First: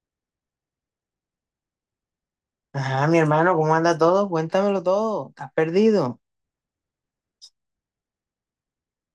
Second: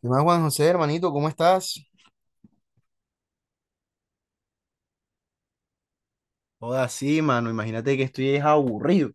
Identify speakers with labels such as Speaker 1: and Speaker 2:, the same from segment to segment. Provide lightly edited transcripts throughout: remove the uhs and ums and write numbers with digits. Speaker 1: ¿Qué más, Juan José, hermanito? ¿Cómo estás?
Speaker 2: Ajá, mi hermano, ¿cómo anda todo? Cuéntamelo todo. ¿Estás perdido?
Speaker 1: Joda, sí, mano, imagínate que estoy es aburrido.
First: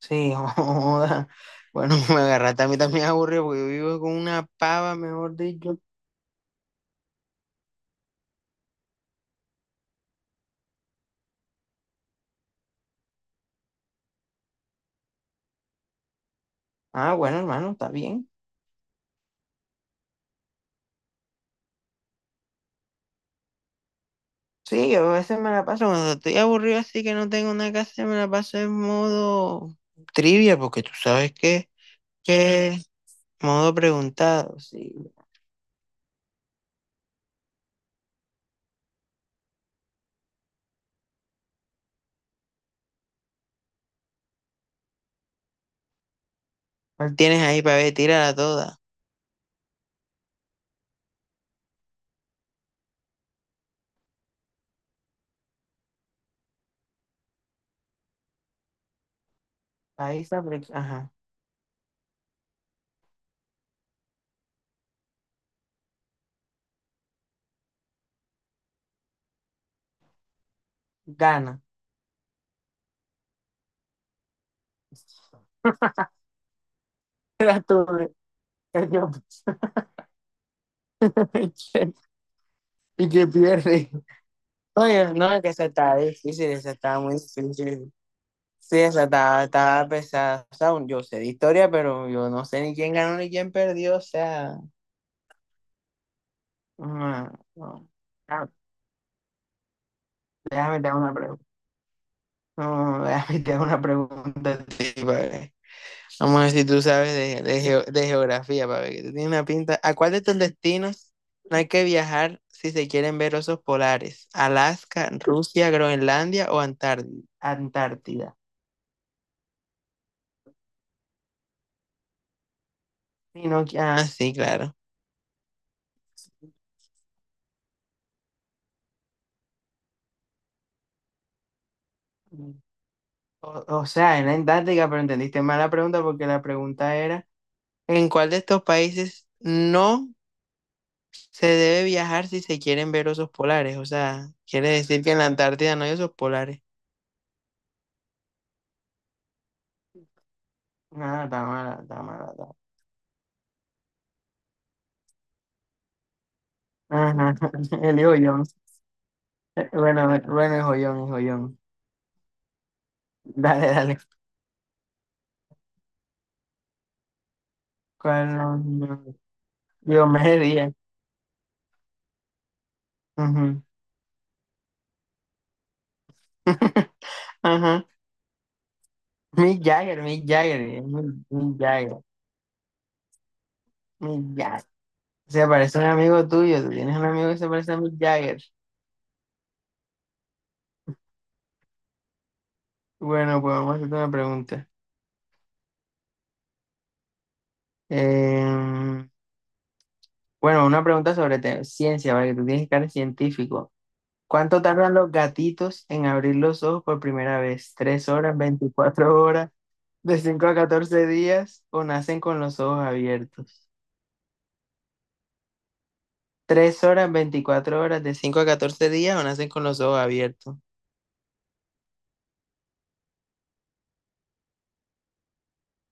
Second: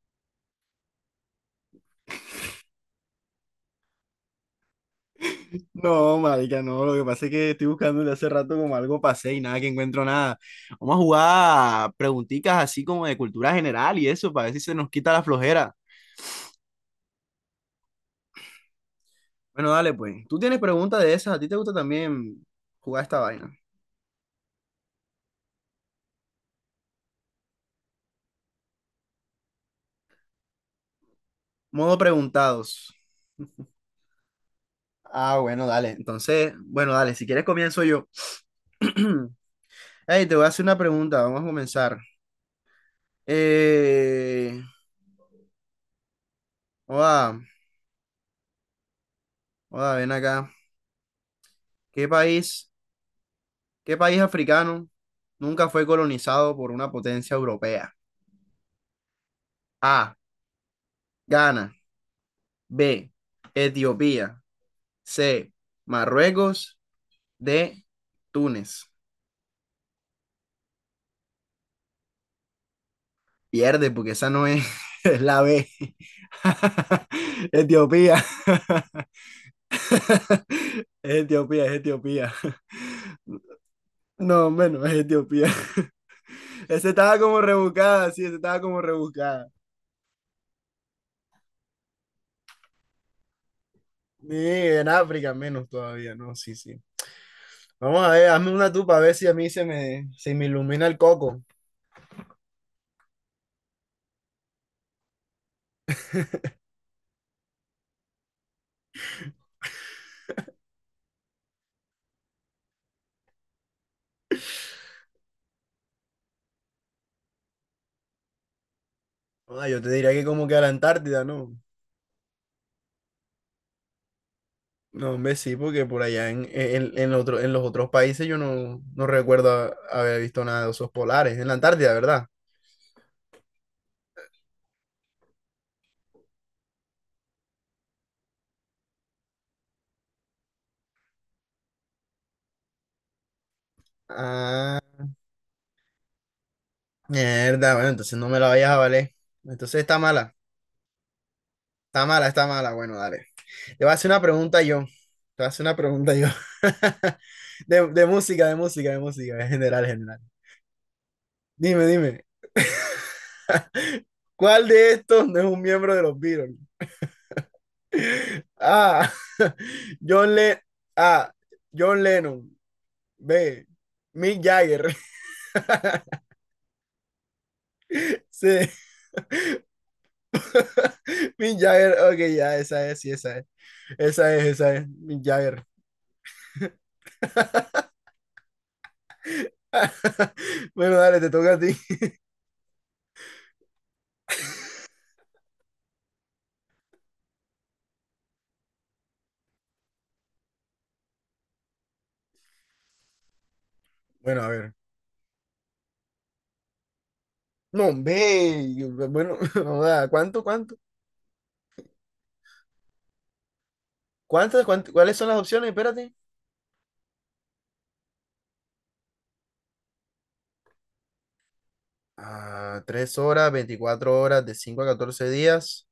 Speaker 2: Sí, joda. Bueno, me agarraste a mí también aburrido porque yo vivo con una pava, mejor dicho.
Speaker 1: No, marica, no, lo que pasa es que estoy buscando desde hace rato como algo pasé y nada que encuentro nada. Vamos a jugar preguntitas así como de cultura general y eso, para ver si se nos quita la flojera.
Speaker 2: Ah, bueno, hermano, está bien.
Speaker 1: Bueno, dale pues. Tú tienes preguntas de esas, a ti te gusta también jugar esta vaina.
Speaker 2: Sí, yo a veces me la paso cuando estoy aburrido así que no tengo nada que hacer, me la paso en modo trivia porque tú sabes que
Speaker 1: Modo
Speaker 2: que
Speaker 1: preguntados.
Speaker 2: modo preguntado. Sí.
Speaker 1: Ah, bueno, dale. Entonces, bueno, dale, si quieres comienzo yo. Hey, te voy a hacer una pregunta, vamos a comenzar. Eh...
Speaker 2: ¿Cuál
Speaker 1: joda,
Speaker 2: tienes ahí para ver? Tírala toda.
Speaker 1: Joda, ven acá. ¿Qué país, qué país africano nunca fue colonizado por una potencia europea? A.
Speaker 2: País africano. Ajá.
Speaker 1: Ghana. B. Etiopía. C. Marruecos. D. Túnez.
Speaker 2: Gana.
Speaker 1: Pierde porque esa no es, es la B.
Speaker 2: Era tú,
Speaker 1: Etiopía.
Speaker 2: el yo.
Speaker 1: Es Etiopía, es Etiopía.
Speaker 2: Y que pierde.
Speaker 1: No, menos es
Speaker 2: Oye, no, es
Speaker 1: Etiopía.
Speaker 2: que eso está difícil, eso
Speaker 1: Esa
Speaker 2: está muy
Speaker 1: estaba como
Speaker 2: difícil.
Speaker 1: rebuscada, sí, esa estaba
Speaker 2: Sí,
Speaker 1: como
Speaker 2: eso está,
Speaker 1: rebuscada.
Speaker 2: está pesado. O sea, yo sé de historia, pero yo no sé ni quién ganó ni quién perdió. O
Speaker 1: Ni
Speaker 2: sea,
Speaker 1: en África menos todavía, no, sí, sí.
Speaker 2: no, no.
Speaker 1: Vamos a ver,
Speaker 2: Ah,
Speaker 1: hazme una tú para ver si a mí se me
Speaker 2: déjame
Speaker 1: ilumina
Speaker 2: te
Speaker 1: el
Speaker 2: hago una
Speaker 1: coco.
Speaker 2: pregunta. No, déjame te hago una pregunta a ti, pa' ver. Vamos a ver si tú sabes de de geografía, para ver que tú tienes una pinta. ¿A cuál de estos destinos no hay que viajar si se quieren ver osos polares? ¿Alaska, Rusia, Groenlandia o Antártida?
Speaker 1: Ah, yo te diría que como que a la Antártida, ¿no?
Speaker 2: Sí, no, ah, sí, claro.
Speaker 1: No, hombre, sí, porque por allá en en los otros países yo no recuerdo haber visto nada de osos polares. En la Antártida, ¿verdad?
Speaker 2: O sea, era en táctica, pero entendiste mal la pregunta porque la pregunta era, ¿en cuál de estos países no se debe viajar si se quieren ver osos polares? O sea, quiere
Speaker 1: Ah,
Speaker 2: decir que en la Antártida no hay osos polares.
Speaker 1: mierda, bueno, entonces no me la vayas a valer. Entonces está mala,
Speaker 2: Ah, está mala, está
Speaker 1: está
Speaker 2: mala,
Speaker 1: mala,
Speaker 2: está
Speaker 1: está
Speaker 2: mala.
Speaker 1: mala. Bueno, dale. Te voy a hacer una pregunta yo. Te voy a hacer una pregunta yo.
Speaker 2: Ajá,
Speaker 1: De,
Speaker 2: el
Speaker 1: de
Speaker 2: joyón.
Speaker 1: música, de música, de música, en general, en
Speaker 2: Bueno,
Speaker 1: general.
Speaker 2: bueno, el joyón, el joyón.
Speaker 1: Dime, dime.
Speaker 2: Dale, dale.
Speaker 1: ¿Cuál de estos no es un miembro de los Beatles?
Speaker 2: ¿Cuál no? ¿No?
Speaker 1: A.
Speaker 2: Yo
Speaker 1: John
Speaker 2: me
Speaker 1: Le-
Speaker 2: ría.
Speaker 1: A. John Lennon. B.
Speaker 2: Ujú.
Speaker 1: Mick Jagger.
Speaker 2: Ajá.
Speaker 1: C.
Speaker 2: Mick Jagger, Mick Jagger, Mick
Speaker 1: Mick
Speaker 2: Mick
Speaker 1: Jagger.
Speaker 2: Jagger,
Speaker 1: Ok, ya, esa es, sí, esa es. Esa
Speaker 2: Mick
Speaker 1: es,
Speaker 2: Jagger.
Speaker 1: esa es. Mick
Speaker 2: Se
Speaker 1: Jagger.
Speaker 2: parece a un amigo tuyo, tú tienes un amigo que se parece a Mick Jagger.
Speaker 1: Bueno, dale, te toca a ti.
Speaker 2: Bueno, pues vamos a hacerte una pregunta. Em, bueno, una pregunta sobre ciencia, ¿vale? Tú tienes que ser científico.
Speaker 1: Bueno, a
Speaker 2: ¿Cuánto
Speaker 1: ver.
Speaker 2: tardan los gatitos en abrir los ojos por primera vez?
Speaker 1: No,
Speaker 2: ¿Tres horas,
Speaker 1: ve.
Speaker 2: 24
Speaker 1: Bueno,
Speaker 2: horas,
Speaker 1: no da.
Speaker 2: de
Speaker 1: ¿Cuánto,
Speaker 2: 5 a
Speaker 1: cuánto?
Speaker 2: 14 días o nacen con los ojos abiertos?
Speaker 1: ¿Cuáles son las opciones? Espérate.
Speaker 2: ¿Tres horas, 24 horas, de 5 a catorce días o nacen con los ojos abiertos?
Speaker 1: Ah, 3 horas, 24 horas, de 5 a 14 días.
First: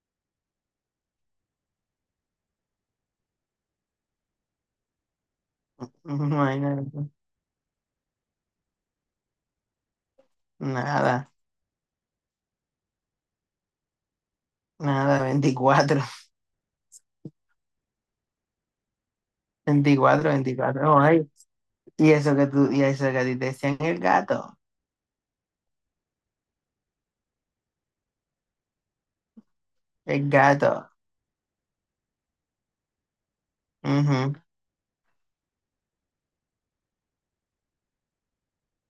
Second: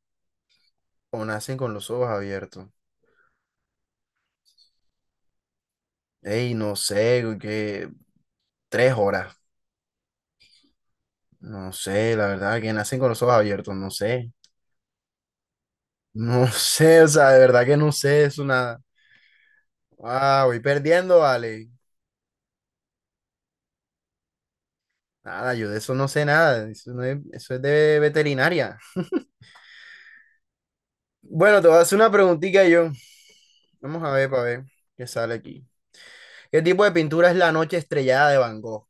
Speaker 1: O nacen con los ojos abiertos.
Speaker 2: No
Speaker 1: Ey,
Speaker 2: hay
Speaker 1: no
Speaker 2: nada,
Speaker 1: sé, que 3 horas.
Speaker 2: nada,
Speaker 1: No sé, la verdad, que nacen con los ojos abiertos, no sé.
Speaker 2: nada, veinticuatro,
Speaker 1: No sé, o sea, de verdad que no sé eso nada.
Speaker 2: veinticuatro,
Speaker 1: Ah, voy
Speaker 2: 24. No,
Speaker 1: perdiendo,
Speaker 2: hay.
Speaker 1: vale.
Speaker 2: Y eso que tú, y eso que a ti te decían el gato,
Speaker 1: Nada, yo de eso no sé nada. Eso, no es, eso es de veterinaria.
Speaker 2: el gato.
Speaker 1: Bueno, te voy a hacer una preguntita yo. Vamos a ver
Speaker 2: Ujú,
Speaker 1: para ver qué sale aquí. ¿Qué tipo de pintura es la noche estrellada de Van Gogh?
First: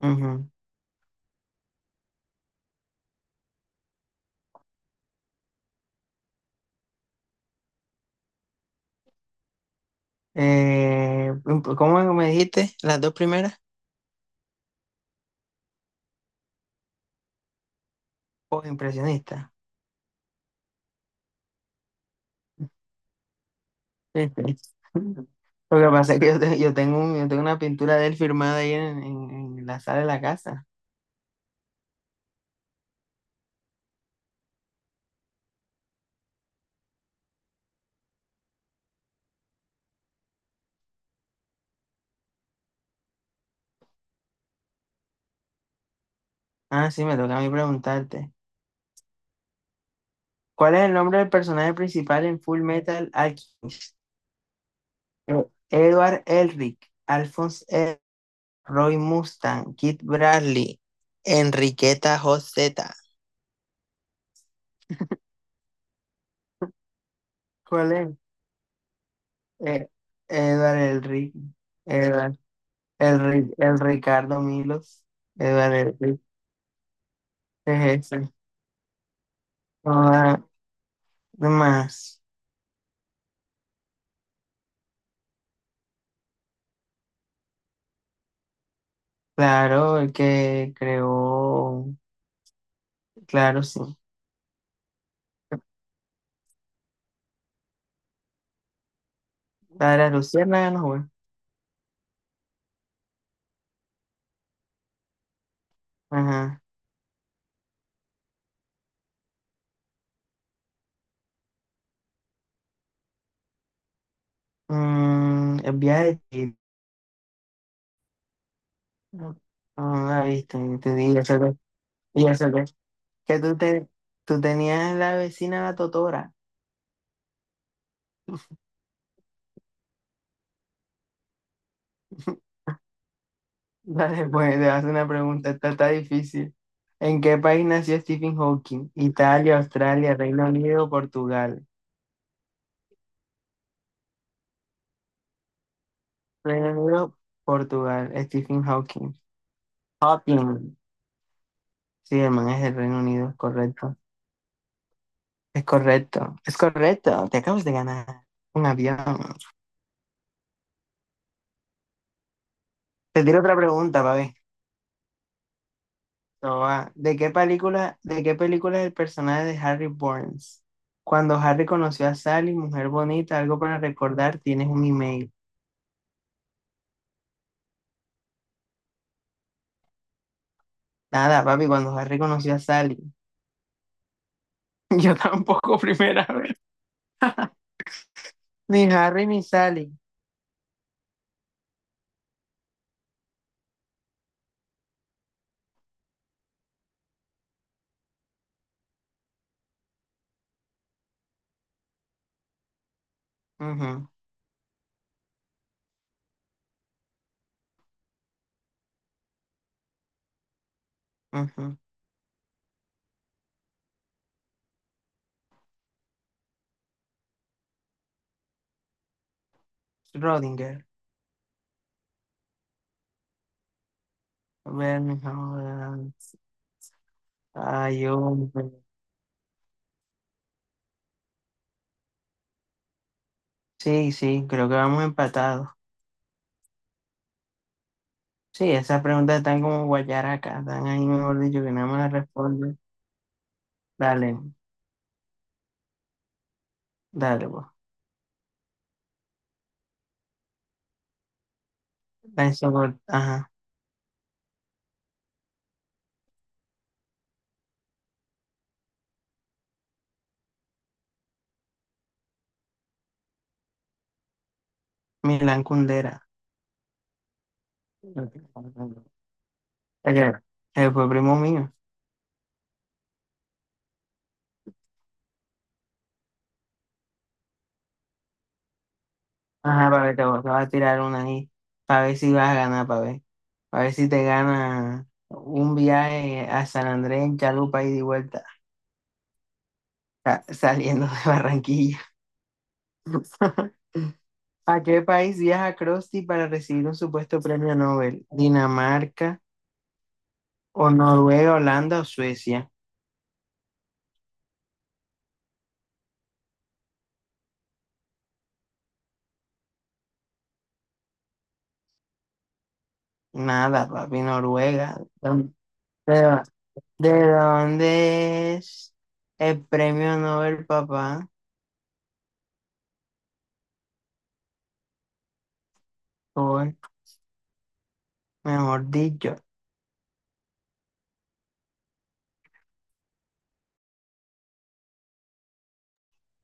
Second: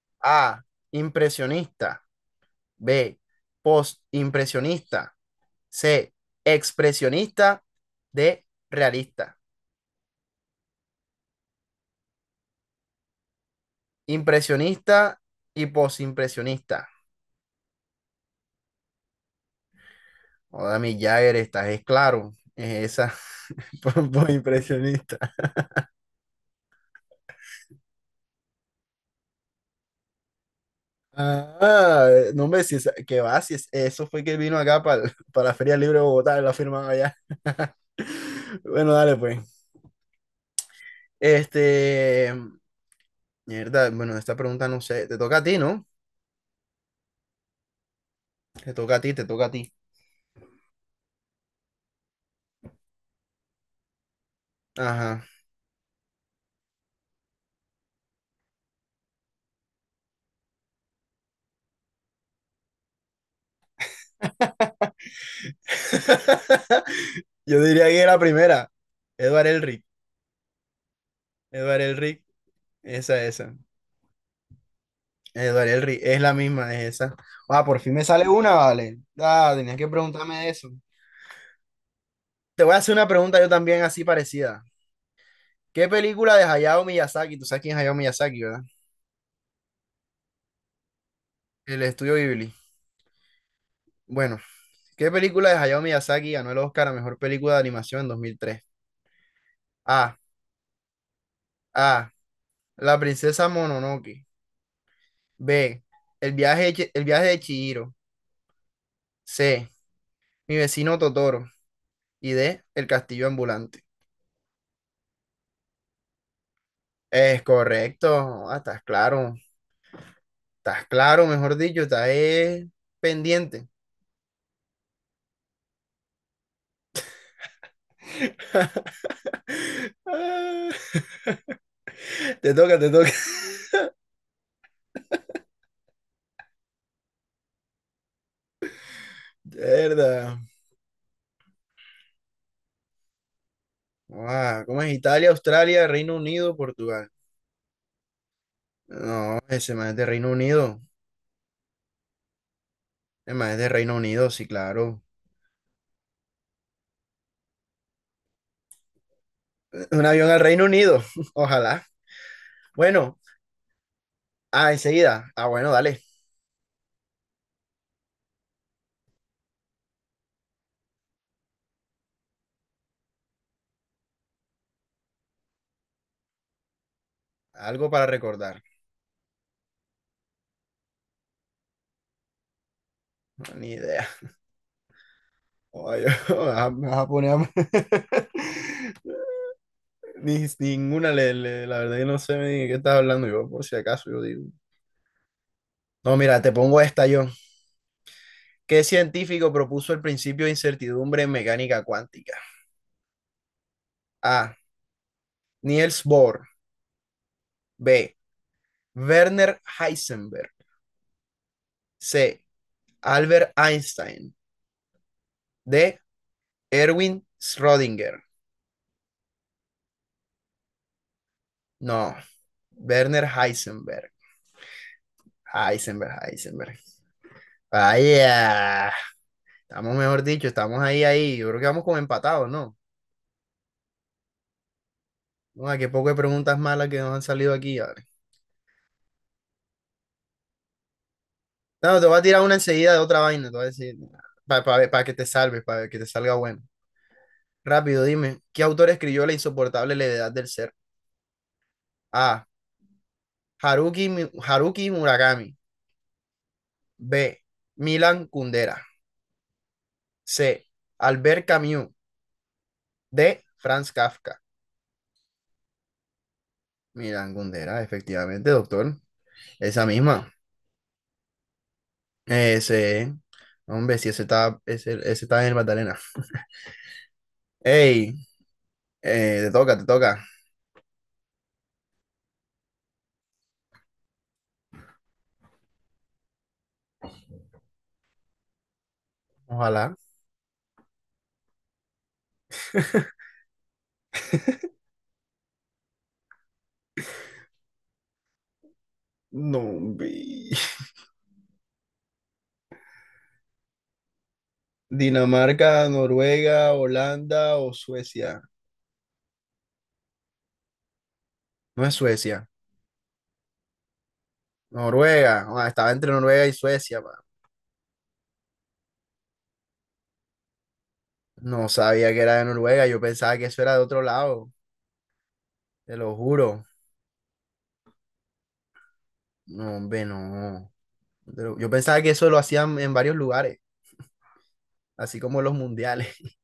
Speaker 2: ujú.
Speaker 1: A. Impresionista. B. Postimpresionista. C. Expresionista. D. Realista.
Speaker 2: ¿Cómo me dijiste? Las dos primeras,
Speaker 1: Impresionista y posimpresionista.
Speaker 2: o impresionista.
Speaker 1: Joder, mi Jagger, estás es claro. Es esa.
Speaker 2: Sí, sí.
Speaker 1: Posimpresionista.
Speaker 2: Lo que pasa es que yo, yo tengo yo tengo una pintura de él firmada ahí en la sala de la casa.
Speaker 1: Ah, no me si que va, si eso fue que vino acá para la Feria Libre de Bogotá, la firmaba allá. Bueno, dale pues. Este, mierda, bueno, esta pregunta no sé, te toca a ti, ¿no?
Speaker 2: Ah, sí, me toca a mí preguntarte.
Speaker 1: Te toca a ti, te toca a ti.
Speaker 2: ¿Cuál es el nombre del personaje principal en Full Metal Alchemist?
Speaker 1: Ajá.
Speaker 2: Eh, Edward Elric, Alphonse Ed, Roy Mustang, Kid Bradley, Enriqueta Joseta.
Speaker 1: Yo diría
Speaker 2: ¿Cuál
Speaker 1: que
Speaker 2: es?
Speaker 1: la primera, Edward Elric.
Speaker 2: eh, Edward el Rick,
Speaker 1: Edward Elric,
Speaker 2: Edward, el
Speaker 1: esa,
Speaker 2: Rick,
Speaker 1: esa.
Speaker 2: el Ricardo Milos,
Speaker 1: Edward
Speaker 2: Edward el
Speaker 1: Elric,
Speaker 2: Rick,
Speaker 1: es la misma, es esa. Ah, por fin
Speaker 2: es
Speaker 1: me sale
Speaker 2: ese.
Speaker 1: una, vale. Ah, tenías que preguntarme
Speaker 2: Ah,
Speaker 1: de eso.
Speaker 2: ¿qué más?
Speaker 1: Te voy a hacer una pregunta yo también así parecida. ¿Qué película de Hayao Miyazaki? Tú sabes quién es Hayao Miyazaki, ¿verdad?
Speaker 2: Claro, el que
Speaker 1: El
Speaker 2: creó,
Speaker 1: estudio Ghibli.
Speaker 2: claro, sí.
Speaker 1: Bueno, ¿qué película de Hayao Miyazaki ganó el Oscar a mejor película de animación en 2003?
Speaker 2: La de la
Speaker 1: A.
Speaker 2: Luciana, no, güey.
Speaker 1: A. La princesa Mononoke. B. El
Speaker 2: Ajá.
Speaker 1: viaje, de Chi- el viaje de Chihiro. C. Mi vecino Totoro y de El Castillo Ambulante.
Speaker 2: El viaje de Chihiro.
Speaker 1: Es correcto, ah,
Speaker 2: No, no la viste,
Speaker 1: estás
Speaker 2: te digo,
Speaker 1: claro, mejor dicho, estás
Speaker 2: y eso que, que tú,
Speaker 1: pendiente.
Speaker 2: tú tenías la vecina, la Totora.
Speaker 1: Ah, te toca, te toca.
Speaker 2: Dale, pues te hace una pregunta, esta está difícil. ¿En qué país nació Stephen Hawking? Italia, Australia,
Speaker 1: Verdad.
Speaker 2: Reino Unido, Portugal.
Speaker 1: Guau, ¿cómo es Italia, Australia, Reino Unido,
Speaker 2: Reino
Speaker 1: Portugal?
Speaker 2: Unido, Portugal, Stephen Hawking.
Speaker 1: No, ese más es de Reino
Speaker 2: Hawking.
Speaker 1: Unido.
Speaker 2: Sí, hermano, es del Reino Unido,
Speaker 1: Ese
Speaker 2: es
Speaker 1: más es de Reino
Speaker 2: correcto.
Speaker 1: Unido, sí, claro.
Speaker 2: Es correcto, es correcto. Te acabas de ganar un avión.
Speaker 1: Un avión al Reino Unido, ojalá. Bueno,
Speaker 2: Te tiro otra pregunta, para ver.
Speaker 1: ah, enseguida. Ah, bueno, dale.
Speaker 2: Esto va. ¿De qué película es el personaje de Harry Burns? Cuando Harry conoció a Sally, mujer bonita, algo para recordar, tienes un email.
Speaker 1: Algo para recordar.
Speaker 2: Nada, papi, cuando Harry conoció a Sally.
Speaker 1: No, ni idea.
Speaker 2: Yo tampoco,
Speaker 1: Ay,
Speaker 2: primera vez.
Speaker 1: ah, me vas a poner.
Speaker 2: Ni Harry ni Sally.
Speaker 1: Ninguna la verdad yo no sé ni de qué estás hablando yo, por si acaso yo digo. No, mira, te pongo esta yo. ¿Qué científico propuso el principio de incertidumbre en mecánica cuántica?
Speaker 2: Ujú,
Speaker 1: A. Niels Bohr. B. Werner Heisenberg.
Speaker 2: ujú.
Speaker 1: C. Albert Einstein. D. Erwin Schrödinger.
Speaker 2: Schrödinger.
Speaker 1: No, Werner Heisenberg.
Speaker 2: A ver, mi ahora.
Speaker 1: Heisenberg, Heisenberg.
Speaker 2: Ay, hombre.
Speaker 1: Vaya. Estamos, mejor dicho, estamos ahí, ahí. Yo creo que vamos como empatados, ¿no?
Speaker 2: Sí, sí, creo que vamos empatados.
Speaker 1: Bueno, qué poco de preguntas malas que nos han salido aquí. Vale.
Speaker 2: Sí, esas preguntas están como guayaracas, están ahí, mejor dicho, que nada más
Speaker 1: No, te
Speaker 2: las
Speaker 1: voy a tirar una
Speaker 2: responde.
Speaker 1: enseguida de otra vaina, te voy a decir,
Speaker 2: Dale,
Speaker 1: para que te salves, para que te salga bueno.
Speaker 2: dale, pues.
Speaker 1: Rápido, dime, ¿qué autor escribió La insoportable levedad del ser? A.
Speaker 2: Ajá,
Speaker 1: Haruki Murakami. B. Milan Kundera. C. Albert Camus. D. Franz Kafka.
Speaker 2: Milán Kundera.
Speaker 1: Milan Kundera, efectivamente, doctor. Esa misma.
Speaker 2: Él fue primo mío.
Speaker 1: Ese, hombre, sí ese está, ese está en el Magdalena. Hey, te toca, te
Speaker 2: Ajá, para ver,
Speaker 1: toca.
Speaker 2: te voy a tirar una ahí, para ver si vas a ganar, para ver. Para ver si te gana un viaje a San Andrés en chalupa y de vuelta,
Speaker 1: Ojalá.
Speaker 2: saliendo de Barranquilla. ¿A qué país viaja Krusty para recibir un supuesto premio Nobel? ¿Dinamarca
Speaker 1: No.
Speaker 2: o Noruega, Holanda o Suecia?
Speaker 1: Dinamarca, Noruega, Holanda o Suecia. No es Suecia.
Speaker 2: Nada, papi, Noruega.
Speaker 1: Noruega. Ah, estaba entre
Speaker 2: ¿De, dó-
Speaker 1: Noruega y Suecia, pa.
Speaker 2: de dónde es el premio Nobel, papá?
Speaker 1: No sabía que era de Noruega. Yo pensaba que eso era de otro lado. Te lo juro.
Speaker 2: Por, mejor dicho.
Speaker 1: No, hombre, no. Pero yo pensaba que eso lo hacían en varios lugares, así como los mundiales.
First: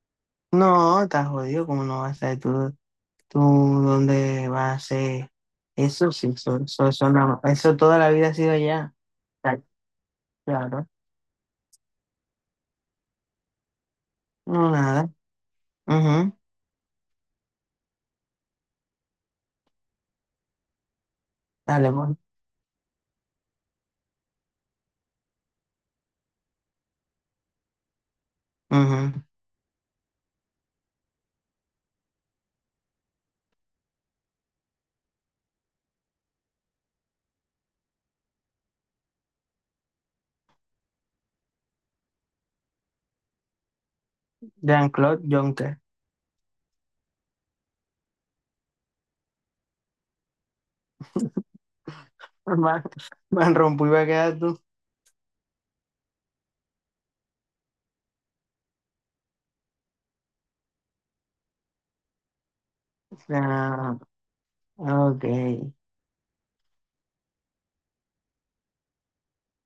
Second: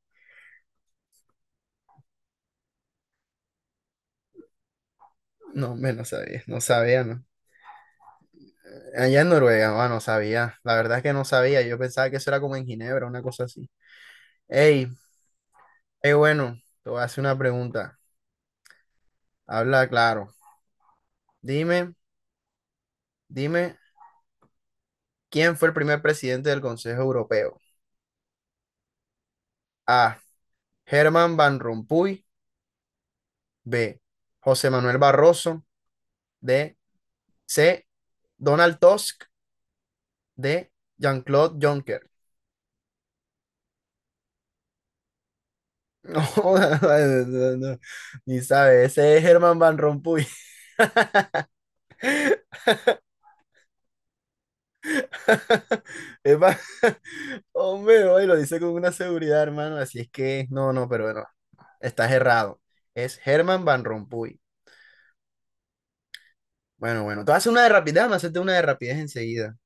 Speaker 2: No, estás jodido, ¿cómo no vas a ser tú, dónde vas a ser
Speaker 1: No, hombre, no
Speaker 2: eso, sí,
Speaker 1: sabía.
Speaker 2: eso,
Speaker 1: No
Speaker 2: eso,
Speaker 1: sabía, ¿no?
Speaker 2: eso toda la vida ha sido allá.
Speaker 1: Allá en
Speaker 2: Está
Speaker 1: Noruega, ah, no sabía. La
Speaker 2: claro,
Speaker 1: verdad es que no sabía. Yo pensaba que eso era como en Ginebra, una cosa así.
Speaker 2: no
Speaker 1: Hey,
Speaker 2: nada, ujú,
Speaker 1: Bueno, te voy a hacer una pregunta. Habla claro.
Speaker 2: dale,
Speaker 1: Dime,
Speaker 2: bueno,
Speaker 1: dime, ¿quién fue el primer presidente del Consejo Europeo?
Speaker 2: ujú.
Speaker 1: A. Germán Van Rompuy. B. José Manuel Barroso. D. C. Donald Tusk. D. Jean-Claude Juncker.
Speaker 2: Jean-Claude Juncker,
Speaker 1: No, no, no, no, ni sabe, ese es Germán Van Rompuy.
Speaker 2: Van, Van Rompuy va a quedar tú,
Speaker 1: Es va- Hombre, hoy lo dice con una seguridad, hermano, así es que, no, no, pero bueno, estás errado. Es Germán Van
Speaker 2: ah,
Speaker 1: Rompuy.
Speaker 2: ok,
Speaker 1: Bueno, bueno, te voy a hacer una de rapidez, déjame hacerte una de rapidez enseguida.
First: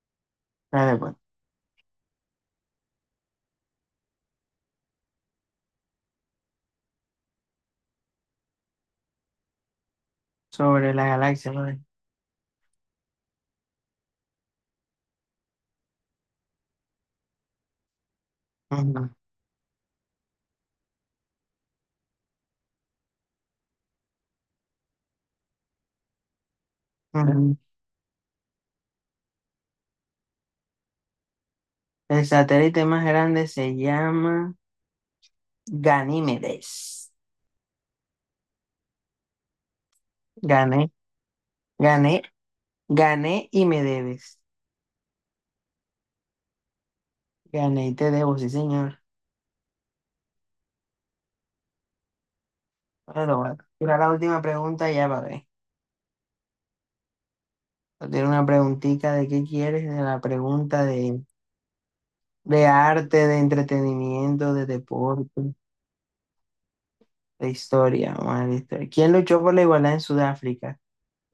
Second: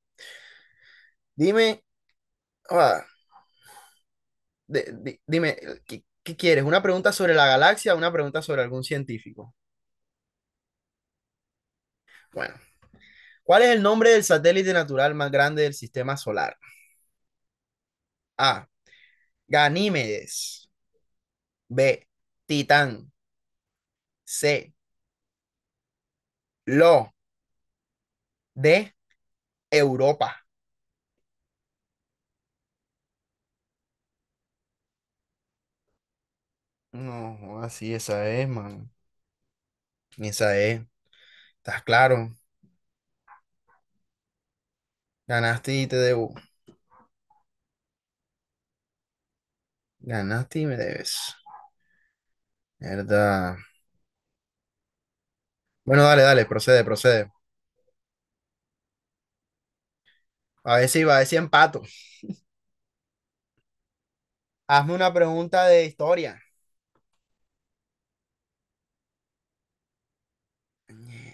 Speaker 2: dale, pues,
Speaker 1: Dime, ah, de- di- dime, ¿Qué quieres? ¿Una pregunta sobre la galaxia o una pregunta sobre algún científico?
Speaker 2: sobre la galaxia, pues.
Speaker 1: Bueno, ¿cuál es el nombre del satélite natural más grande del sistema solar? A.
Speaker 2: Ujú,
Speaker 1: Ganímedes. B. Titán. C. Lo.
Speaker 2: ujú.
Speaker 1: D. Europa.
Speaker 2: El satélite más grande se llama Ganímedes,
Speaker 1: No, así esa es, man. Esa es.
Speaker 2: gané,
Speaker 1: ¿Estás
Speaker 2: gané,
Speaker 1: claro?
Speaker 2: gané y me debes.
Speaker 1: Ganaste y te debo.
Speaker 2: Gané y te debo, sí, señor.
Speaker 1: Ganaste y me debes.
Speaker 2: Bueno,
Speaker 1: Verdad.
Speaker 2: bueno. Tira la última pregunta ya para ver.
Speaker 1: Bueno, dale, dale, procede, procede.
Speaker 2: Tiene una preguntita de qué quieres, de la
Speaker 1: A
Speaker 2: pregunta
Speaker 1: ver si, a ver si empato.
Speaker 2: de arte, de entretenimiento, de
Speaker 1: Hazme una
Speaker 2: deporte,
Speaker 1: pregunta de historia.
Speaker 2: de historia. Vamos a ver de historia. ¿Quién luchó por la igualdad en Sudáfrica?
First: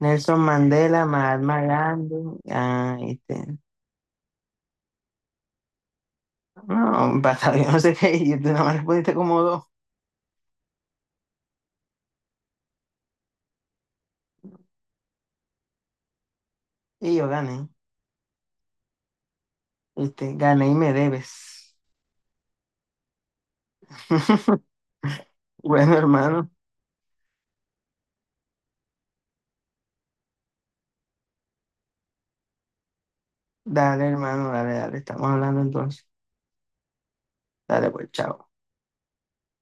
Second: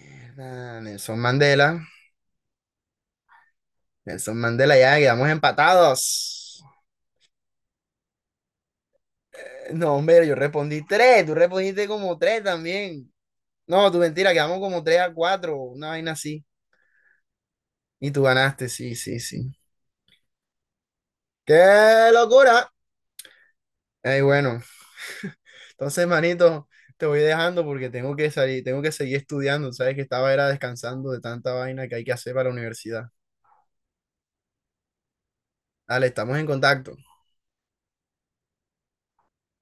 Speaker 2: Nelson Mandela,
Speaker 1: Nelson
Speaker 2: Mahatma
Speaker 1: Mandela.
Speaker 2: Gandhi. Ah, este.
Speaker 1: Nelson Mandela, ya quedamos empatados.
Speaker 2: No, basta, yo no sé qué. Y tú nada más respondiste como dos.
Speaker 1: No, hombre, yo respondí tres. Tú respondiste como tres también. No, tu mentira, quedamos como tres a cuatro. Una vaina así.
Speaker 2: Y yo gané.
Speaker 1: Y tú ganaste, sí, sí, sí.
Speaker 2: Este, gané y me debes.
Speaker 1: ¡Qué locura! Ay, bueno,
Speaker 2: Bueno,
Speaker 1: entonces,
Speaker 2: hermano.
Speaker 1: manito, te voy dejando porque tengo que salir, tengo que seguir estudiando. Sabes que estaba era descansando de tanta vaina que hay que hacer para la universidad.
Speaker 2: Dale, hermano, dale, dale. Estamos hablando entonces.
Speaker 1: Dale, estamos en contacto.
Speaker 2: Dale, pues, chao.